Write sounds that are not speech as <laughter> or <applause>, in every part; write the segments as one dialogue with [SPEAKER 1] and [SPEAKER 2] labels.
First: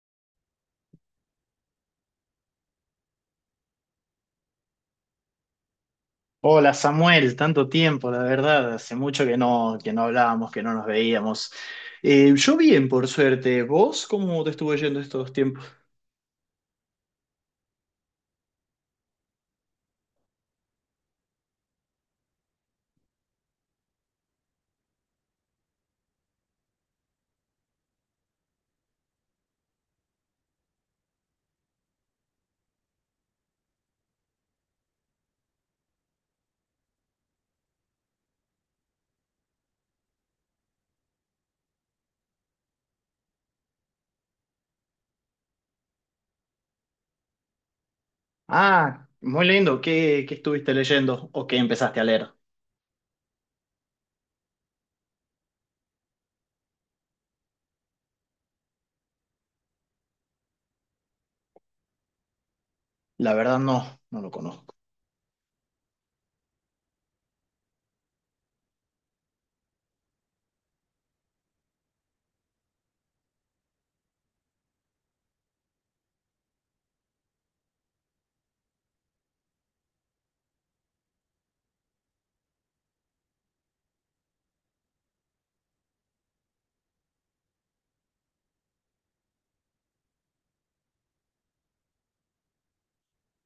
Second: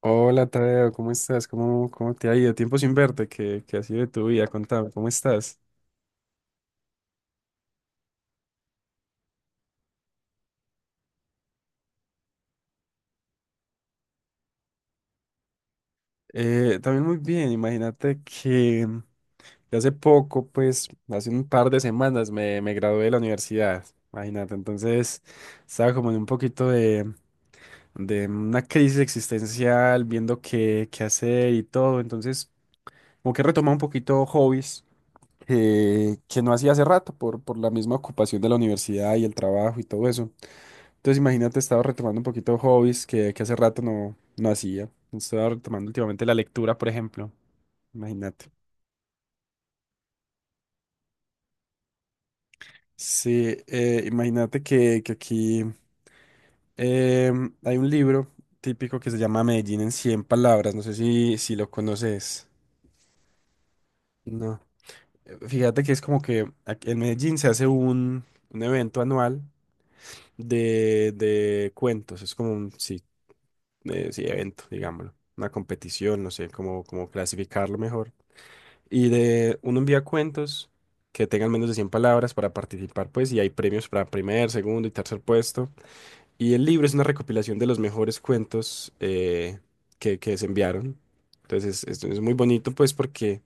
[SPEAKER 1] Hola Tadeo, ¿cómo estás? ¿Cómo te ha ido? Tiempo sin verte, ¿qué ha sido de tu vida? Contame, ¿cómo estás?
[SPEAKER 2] Hola Samuel, tanto tiempo, la verdad, hace mucho que no hablábamos, que no nos veíamos. Yo bien, por suerte. ¿Vos cómo te estuvo yendo estos tiempos?
[SPEAKER 1] También muy bien, imagínate que hace poco, pues hace un par de semanas me gradué de la universidad, imagínate. Entonces estaba como en un poquito de una crisis existencial, viendo qué hacer y todo. Entonces como que retomé un poquito hobbies que no hacía hace rato por la misma ocupación de la universidad y el trabajo y todo eso. Entonces imagínate, estaba retomando un poquito hobbies que hace rato no hacía. Estaba retomando últimamente la lectura, por ejemplo. Imagínate.
[SPEAKER 2] Ah, muy lindo. ¿Qué estuviste leyendo o qué empezaste a leer?
[SPEAKER 1] Sí, imagínate que aquí hay un libro típico que se llama Medellín en 100 palabras. No sé si lo conoces.
[SPEAKER 2] La verdad no lo
[SPEAKER 1] No.
[SPEAKER 2] conozco.
[SPEAKER 1] Fíjate que es como que aquí en Medellín se hace un evento anual de cuentos. Es como un sí, sí, evento, digámoslo. Una competición, no sé cómo clasificarlo mejor. Y de uno envía cuentos que tengan menos de 100 palabras para participar, pues, y hay premios para primer, segundo y tercer puesto. Y el libro es una recopilación de los mejores cuentos que se enviaron. Entonces es muy bonito, pues, porque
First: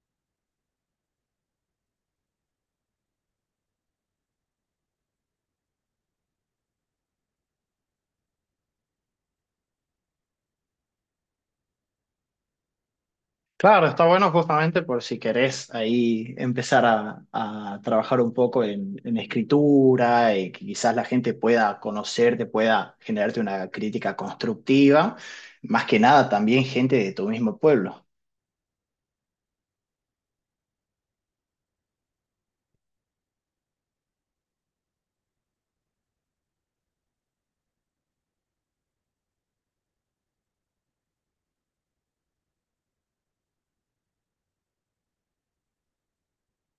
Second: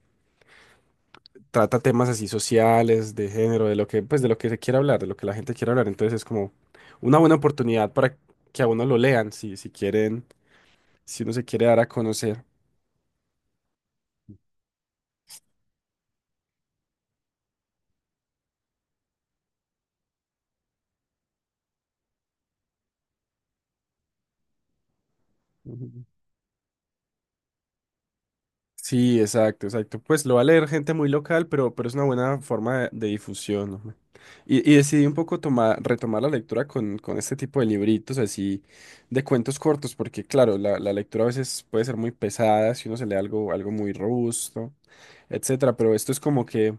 [SPEAKER 1] trata temas así sociales, de género, de lo que, pues, de lo que se quiere hablar, de lo que la gente quiere hablar. Entonces es como una buena oportunidad para que a uno lo lean, si quieren, si uno se quiere dar a conocer.
[SPEAKER 2] Claro, está bueno justamente por si querés ahí empezar a trabajar un poco en escritura y que quizás la gente pueda conocerte, pueda generarte una crítica constructiva. Más que nada también gente de tu mismo pueblo.
[SPEAKER 1] Sí, exacto, exacto. Pues lo va a leer gente muy local, pero es una buena forma de difusión, ¿no? Y decidí un poco tomar, retomar la lectura con este tipo de libritos así de cuentos cortos, porque claro, la lectura a veces puede ser muy pesada si uno se lee algo, algo muy robusto, etcétera. Pero esto es como que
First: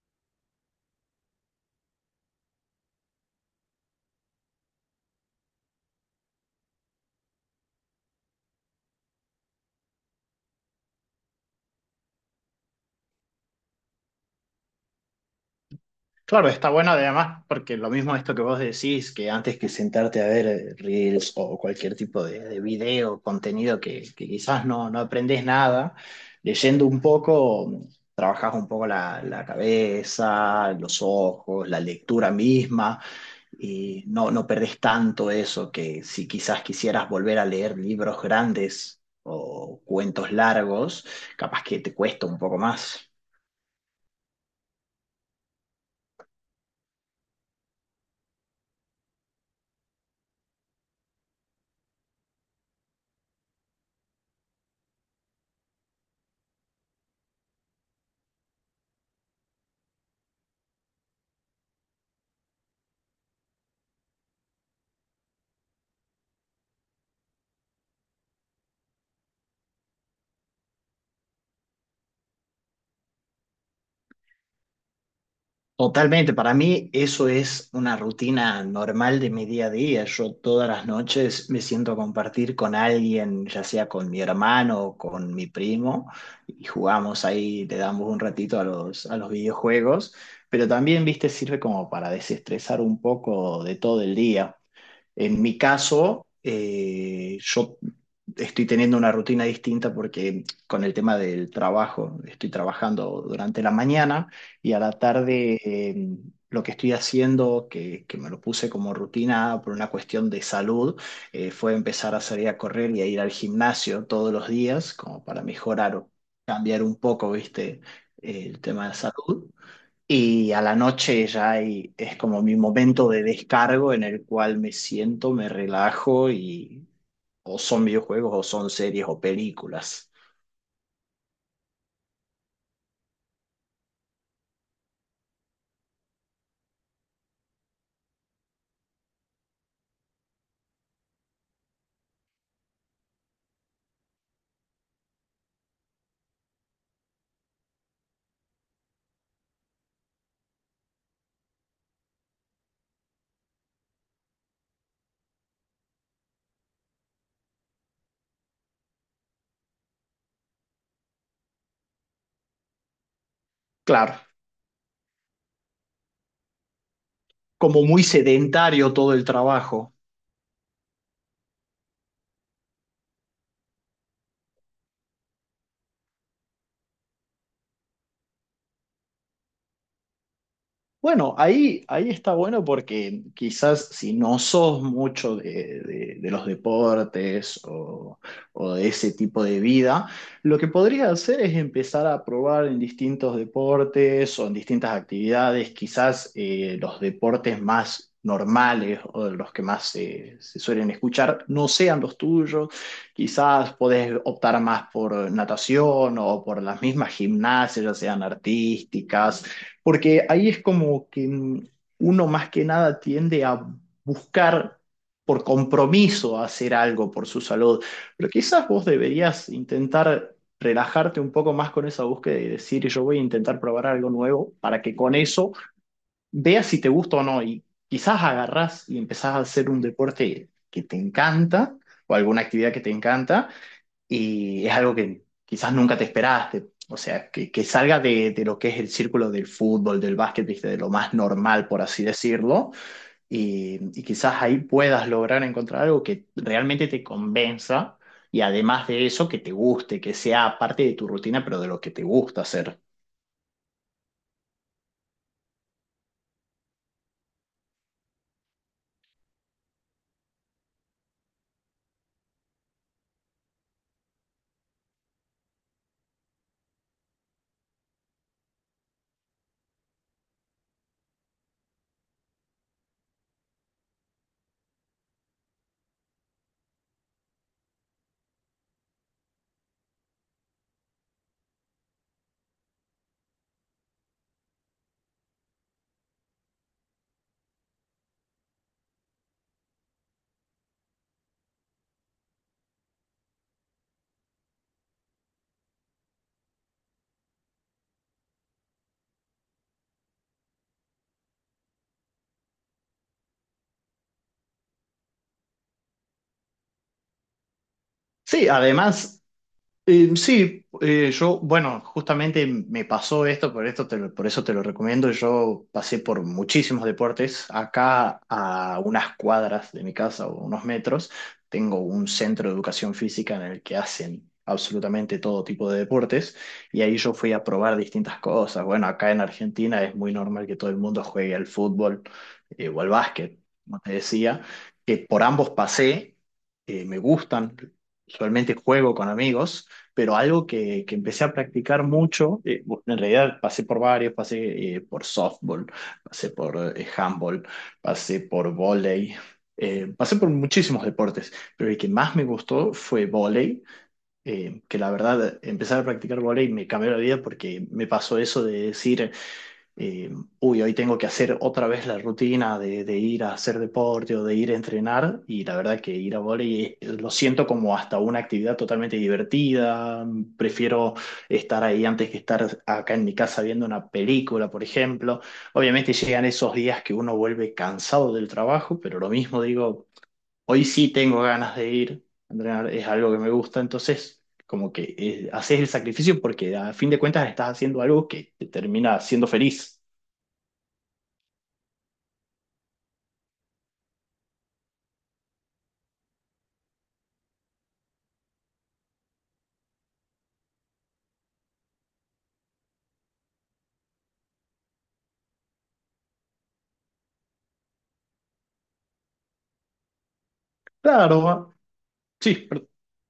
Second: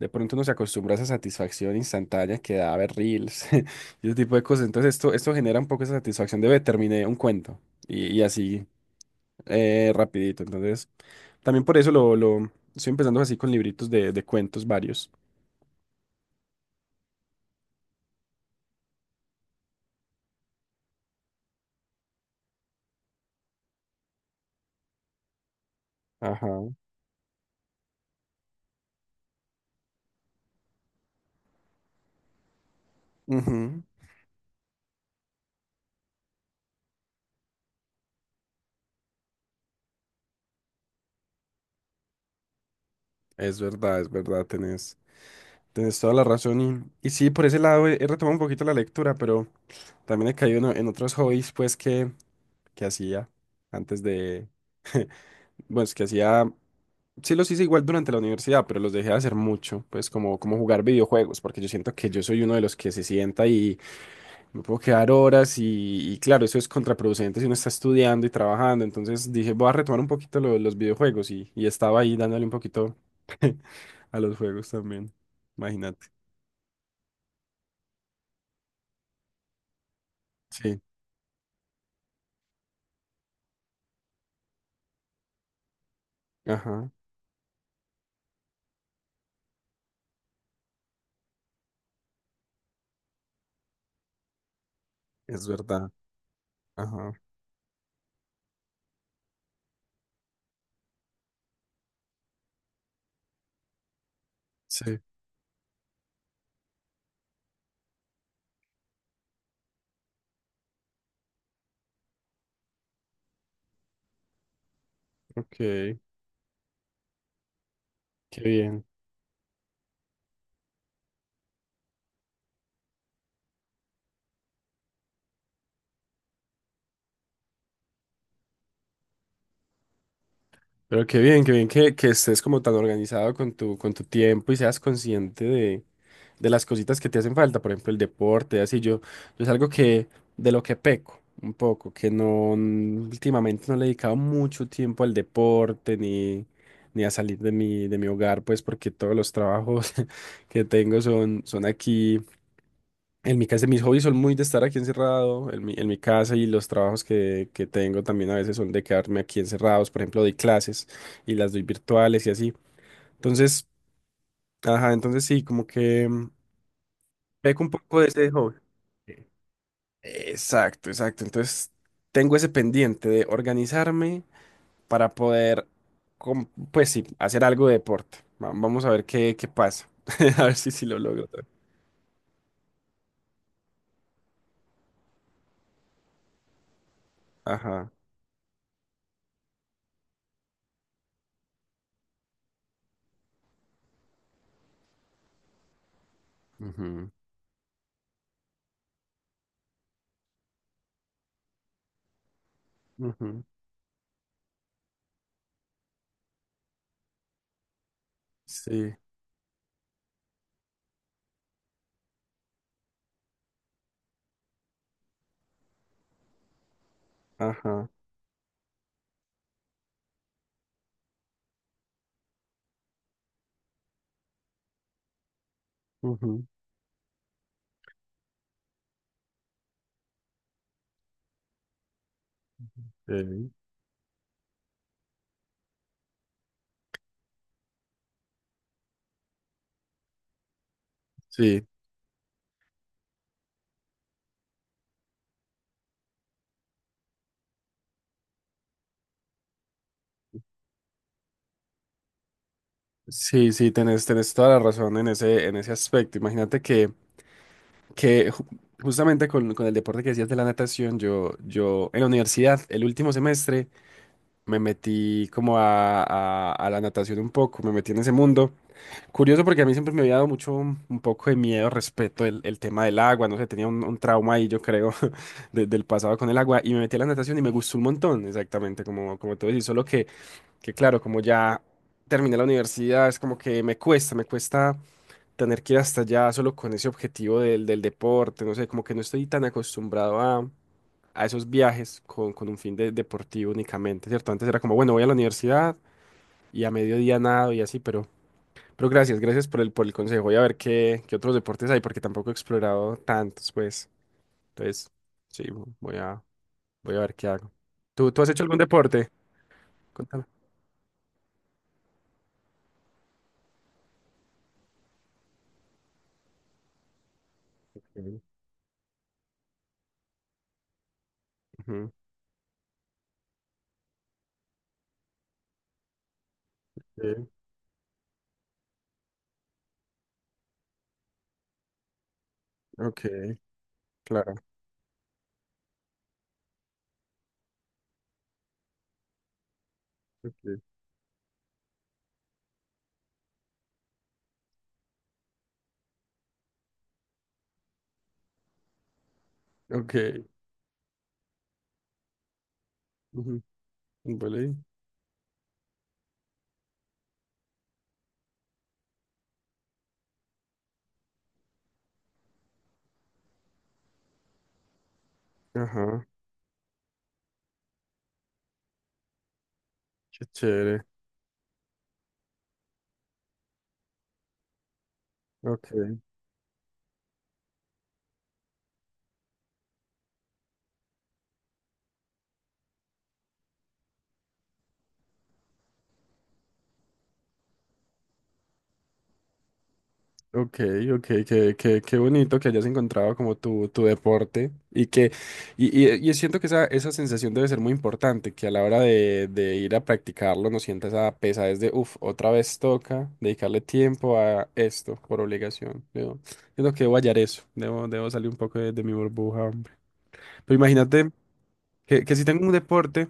[SPEAKER 1] de pronto uno se acostumbra a esa satisfacción instantánea que da ver reels <laughs> y ese tipo de cosas. Entonces esto genera un poco esa satisfacción de "Ve, terminé un cuento". Y así rapidito. Entonces, también por eso lo estoy empezando así con libritos de cuentos varios.
[SPEAKER 2] Claro, está bueno además, porque lo mismo esto que vos decís, que antes que sentarte a ver reels o cualquier tipo de video, contenido que quizás no aprendes nada,
[SPEAKER 1] Ajá.
[SPEAKER 2] leyendo un poco, trabajás un poco la cabeza, los ojos, la lectura misma,
[SPEAKER 1] Ujú.
[SPEAKER 2] y no perdés tanto eso que si quizás quisieras volver a leer libros grandes o cuentos largos, capaz que te cuesta un poco más.
[SPEAKER 1] Es verdad, tenés, tenés toda la razón. Y sí, por ese lado he, he retomado un poquito la lectura, pero también he caído en otros hobbies, pues, que hacía antes de, bueno, es que hacía, sí los hice igual durante la universidad, pero los dejé de hacer mucho, pues, como, como jugar videojuegos, porque yo siento que yo soy uno de los que se sienta. Me puedo quedar horas y claro, eso es contraproducente si uno está estudiando y trabajando. Entonces dije, voy a retomar un poquito los videojuegos y estaba ahí dándole un poquito <laughs> a los juegos también. Imagínate.
[SPEAKER 2] Totalmente, para mí eso es una rutina normal de mi día a día. Yo todas
[SPEAKER 1] Sí,
[SPEAKER 2] las noches me siento a compartir con alguien, ya sea con mi hermano o con mi primo, y
[SPEAKER 1] ajá,
[SPEAKER 2] jugamos ahí, le damos un ratito a los videojuegos, pero también, viste, sirve como para desestresar un poco de todo el día. En
[SPEAKER 1] es
[SPEAKER 2] mi
[SPEAKER 1] verdad.
[SPEAKER 2] caso,
[SPEAKER 1] Ajá,
[SPEAKER 2] yo estoy teniendo una rutina distinta porque con el tema del trabajo, estoy trabajando durante la mañana y a la
[SPEAKER 1] sí,
[SPEAKER 2] tarde lo que estoy haciendo, que me lo puse como rutina por una cuestión de salud, fue empezar a salir a correr y a ir al gimnasio todos los días como para
[SPEAKER 1] ok,
[SPEAKER 2] mejorar
[SPEAKER 1] qué
[SPEAKER 2] o cambiar un poco, ¿viste? El
[SPEAKER 1] bien.
[SPEAKER 2] tema de salud. Y a la noche ya es como mi momento de descargo en el cual me siento, me relajo y o son videojuegos o son series o películas.
[SPEAKER 1] Pero qué bien que estés como tan organizado con tu tiempo y seas consciente de las cositas que te hacen falta, por ejemplo, el deporte. Así yo, yo es algo que, de lo que peco un poco, que no, últimamente no le he dedicado mucho tiempo al deporte ni, ni a salir de mi hogar, pues porque todos los trabajos <laughs> que tengo son, son aquí. En mi casa, mis hobbies son muy de estar aquí encerrado, en mi casa, y los trabajos que tengo también a veces son de quedarme aquí encerrados. Por ejemplo, doy clases y las doy virtuales y así. Entonces,
[SPEAKER 2] Claro,
[SPEAKER 1] ajá, entonces sí, como que peco un
[SPEAKER 2] como
[SPEAKER 1] poco
[SPEAKER 2] muy
[SPEAKER 1] de ese hobby.
[SPEAKER 2] sedentario todo el trabajo.
[SPEAKER 1] Exacto, exacto. Entonces, tengo ese pendiente de organizarme para poder, com- pues sí, hacer algo de deporte. Vamos a ver qué, qué pasa. <laughs> A ver si, si lo logro.
[SPEAKER 2] Bueno, ahí está bueno porque quizás si no sos mucho de, de los deportes
[SPEAKER 1] Ajá.
[SPEAKER 2] o de ese tipo de vida, lo que podrías hacer es empezar a probar en distintos deportes o en distintas actividades, quizás los
[SPEAKER 1] Ujú,
[SPEAKER 2] deportes más normales o los que más se suelen escuchar no sean los tuyos,
[SPEAKER 1] ujú.
[SPEAKER 2] quizás podés optar más por natación o por las mismas gimnasias, ya sean
[SPEAKER 1] Sí,
[SPEAKER 2] artísticas porque ahí es como que uno más que nada tiende a buscar por compromiso hacer algo por su salud.
[SPEAKER 1] ajá,
[SPEAKER 2] Pero quizás vos deberías intentar relajarte un poco más con esa búsqueda y decir, yo voy a intentar probar algo nuevo para que con eso
[SPEAKER 1] ujú,
[SPEAKER 2] veas si te gusta o no. Y quizás agarrás y empezás a hacer un deporte que te encanta o alguna actividad que te encanta
[SPEAKER 1] sí.
[SPEAKER 2] y es algo que quizás nunca te esperaste. O sea, que salga de lo que es el círculo del fútbol, del básquet, viste, de lo más
[SPEAKER 1] Sí,
[SPEAKER 2] normal, por así decirlo, y quizás ahí puedas lograr encontrar algo que realmente te convenza y además de eso, que te guste, que sea parte de tu rutina, pero de lo que te gusta hacer.
[SPEAKER 1] sí, tenés, tenés toda la razón en ese aspecto. Imagínate que ju- justamente con el deporte que decías de la natación, yo en la universidad, el último semestre, me metí como a la natación un poco, me metí en ese mundo. Curioso porque a mí siempre me había dado mucho un poco de miedo respecto el tema del agua, no sé, tenía un trauma ahí, yo creo, <laughs> del pasado con el agua, y me metí a la natación y me gustó un montón, exactamente, como, como tú decís. Solo que claro, como ya terminé la universidad, es como que me cuesta tener que ir hasta allá solo con ese objetivo del, del deporte. No sé, como que no estoy tan acostumbrado a esos viajes con un fin deportivo únicamente, ¿cierto? Antes era como, bueno, voy a la universidad y a mediodía nado y así, pero gracias, gracias por el consejo. Voy a ver qué, qué otros deportes hay, porque tampoco he explorado tantos, pues. Entonces, sí, voy a, voy a ver qué hago. ¿Tú has hecho
[SPEAKER 2] Sí,
[SPEAKER 1] algún deporte?
[SPEAKER 2] además... Eh,
[SPEAKER 1] Contame.
[SPEAKER 2] sí, eh, yo, bueno, justamente me pasó esto, por esto por eso te lo recomiendo. Yo pasé por muchísimos deportes. Acá
[SPEAKER 1] Ok,
[SPEAKER 2] a unas cuadras de mi casa o unos metros, tengo
[SPEAKER 1] ujú,
[SPEAKER 2] un centro de educación física en el que hacen absolutamente todo tipo de deportes y ahí yo
[SPEAKER 1] sí,
[SPEAKER 2] fui a probar distintas cosas. Bueno, acá en Argentina es muy normal que todo el mundo juegue al fútbol o al
[SPEAKER 1] ok,
[SPEAKER 2] básquet, como te decía,
[SPEAKER 1] claro.
[SPEAKER 2] que por ambos pasé, me gustan. Usualmente juego con amigos pero algo
[SPEAKER 1] Okay.
[SPEAKER 2] que empecé a practicar mucho, en realidad pasé por varios, pasé por softball, pasé por handball, pasé por vóley,
[SPEAKER 1] Ok.
[SPEAKER 2] pasé por muchísimos deportes, pero el que más me gustó fue
[SPEAKER 1] Ujú.
[SPEAKER 2] vóley,
[SPEAKER 1] Vale.
[SPEAKER 2] que la verdad empezar a practicar vóley me cambió la vida porque me pasó eso de decir eh, uy, hoy tengo que hacer otra vez la rutina de ir a hacer deporte o de ir a entrenar, y la verdad que
[SPEAKER 1] Ajá.
[SPEAKER 2] ir a volei lo siento como hasta una actividad totalmente divertida,
[SPEAKER 1] Qué chévere.
[SPEAKER 2] prefiero estar ahí antes que estar acá en mi casa viendo una película, por ejemplo. Obviamente
[SPEAKER 1] Ok,
[SPEAKER 2] llegan esos días que uno vuelve cansado del trabajo, pero lo mismo digo, hoy sí tengo ganas de ir a entrenar, es algo que me gusta, entonces... Como que haces el sacrificio porque a fin de cuentas estás haciendo algo que te termina haciendo feliz.
[SPEAKER 1] ok, ok, qué, qué, qué bonito que hayas encontrado como tu deporte. Y siento que esa sensación debe ser muy importante, que a la hora de ir a practicarlo no sientas esa pesadez de, uff, otra vez toca dedicarle tiempo a esto por obligación. Yo siento que debo hallar eso, debo, debo salir un poco de mi burbuja, hombre. Pero imagínate
[SPEAKER 2] Claro,
[SPEAKER 1] que si
[SPEAKER 2] sí,
[SPEAKER 1] tengo un
[SPEAKER 2] pero-
[SPEAKER 1] deporte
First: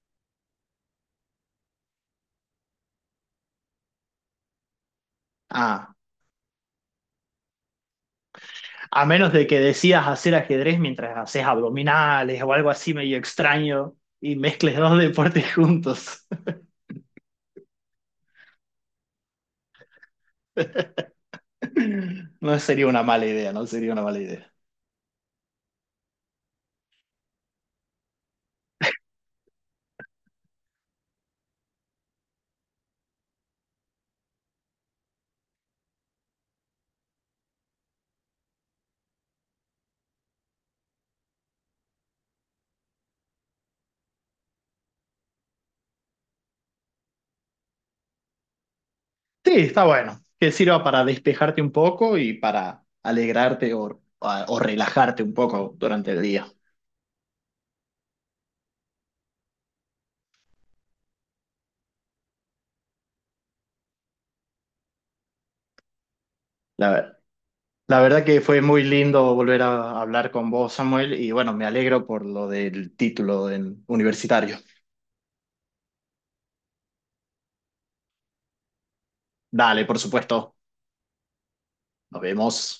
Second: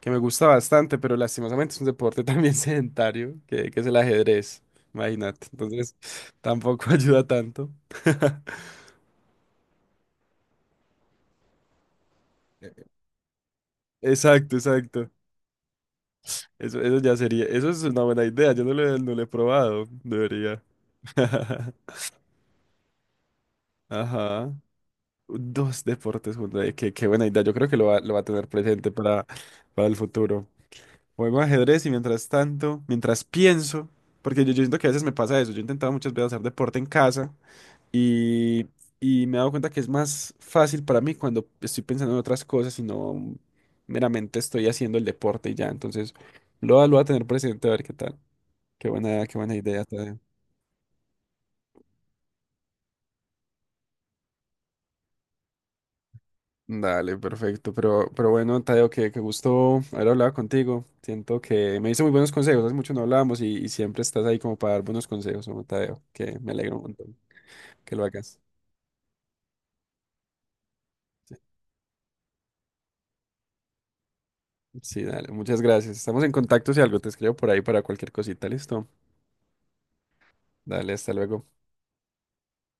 [SPEAKER 1] que me gusta bastante, pero lastimosamente es un deporte también <laughs> sedentario, que es el ajedrez, imagínate.
[SPEAKER 2] ah,
[SPEAKER 1] Entonces, tampoco <laughs> ayuda tanto. <laughs>
[SPEAKER 2] a menos de que decidas hacer ajedrez mientras haces abdominales o algo así medio extraño y
[SPEAKER 1] Exacto,
[SPEAKER 2] mezcles dos
[SPEAKER 1] exacto.
[SPEAKER 2] deportes juntos.
[SPEAKER 1] Eso ya sería, eso es una buena idea, yo no no lo he probado, debería.
[SPEAKER 2] <laughs>
[SPEAKER 1] <laughs>
[SPEAKER 2] No sería una mala idea, no sería una mala
[SPEAKER 1] Ajá.
[SPEAKER 2] idea.
[SPEAKER 1] Dos deportes juntos, qué, qué buena idea, yo creo que lo va a tener presente para el futuro. Juego ajedrez y mientras tanto, mientras pienso, porque yo siento que a veces me pasa eso, yo he intentado muchas veces hacer deporte en casa. Y, y me he dado cuenta que es más fácil para mí cuando estoy pensando en otras cosas y no meramente estoy haciendo el deporte y ya. Entonces, lo voy a tener presente a ver qué tal. Qué
[SPEAKER 2] Sí,
[SPEAKER 1] buena idea,
[SPEAKER 2] está
[SPEAKER 1] Tadeo.
[SPEAKER 2] bueno, que sirva para despejarte un poco y para alegrarte o, o relajarte un poco durante el día.
[SPEAKER 1] Dale, perfecto. Pero bueno, Tadeo, que gusto haber hablado contigo. Siento que me hizo muy buenos consejos. Hace mucho no hablábamos y siempre estás ahí como para dar buenos consejos, ¿no, Tadeo? Que me alegro un montón
[SPEAKER 2] La,
[SPEAKER 1] que
[SPEAKER 2] la
[SPEAKER 1] lo
[SPEAKER 2] verdad
[SPEAKER 1] hagas.
[SPEAKER 2] que fue muy lindo volver a hablar con vos, Samuel, y
[SPEAKER 1] Sí,
[SPEAKER 2] bueno, me alegro por lo del título universitario.
[SPEAKER 1] sí, dale. Muchas gracias. Estamos en contacto si algo te escribo por ahí para cualquier cosita. Listo.
[SPEAKER 2] Dale, por supuesto.
[SPEAKER 1] Dale, hasta luego.
[SPEAKER 2] Nos vemos.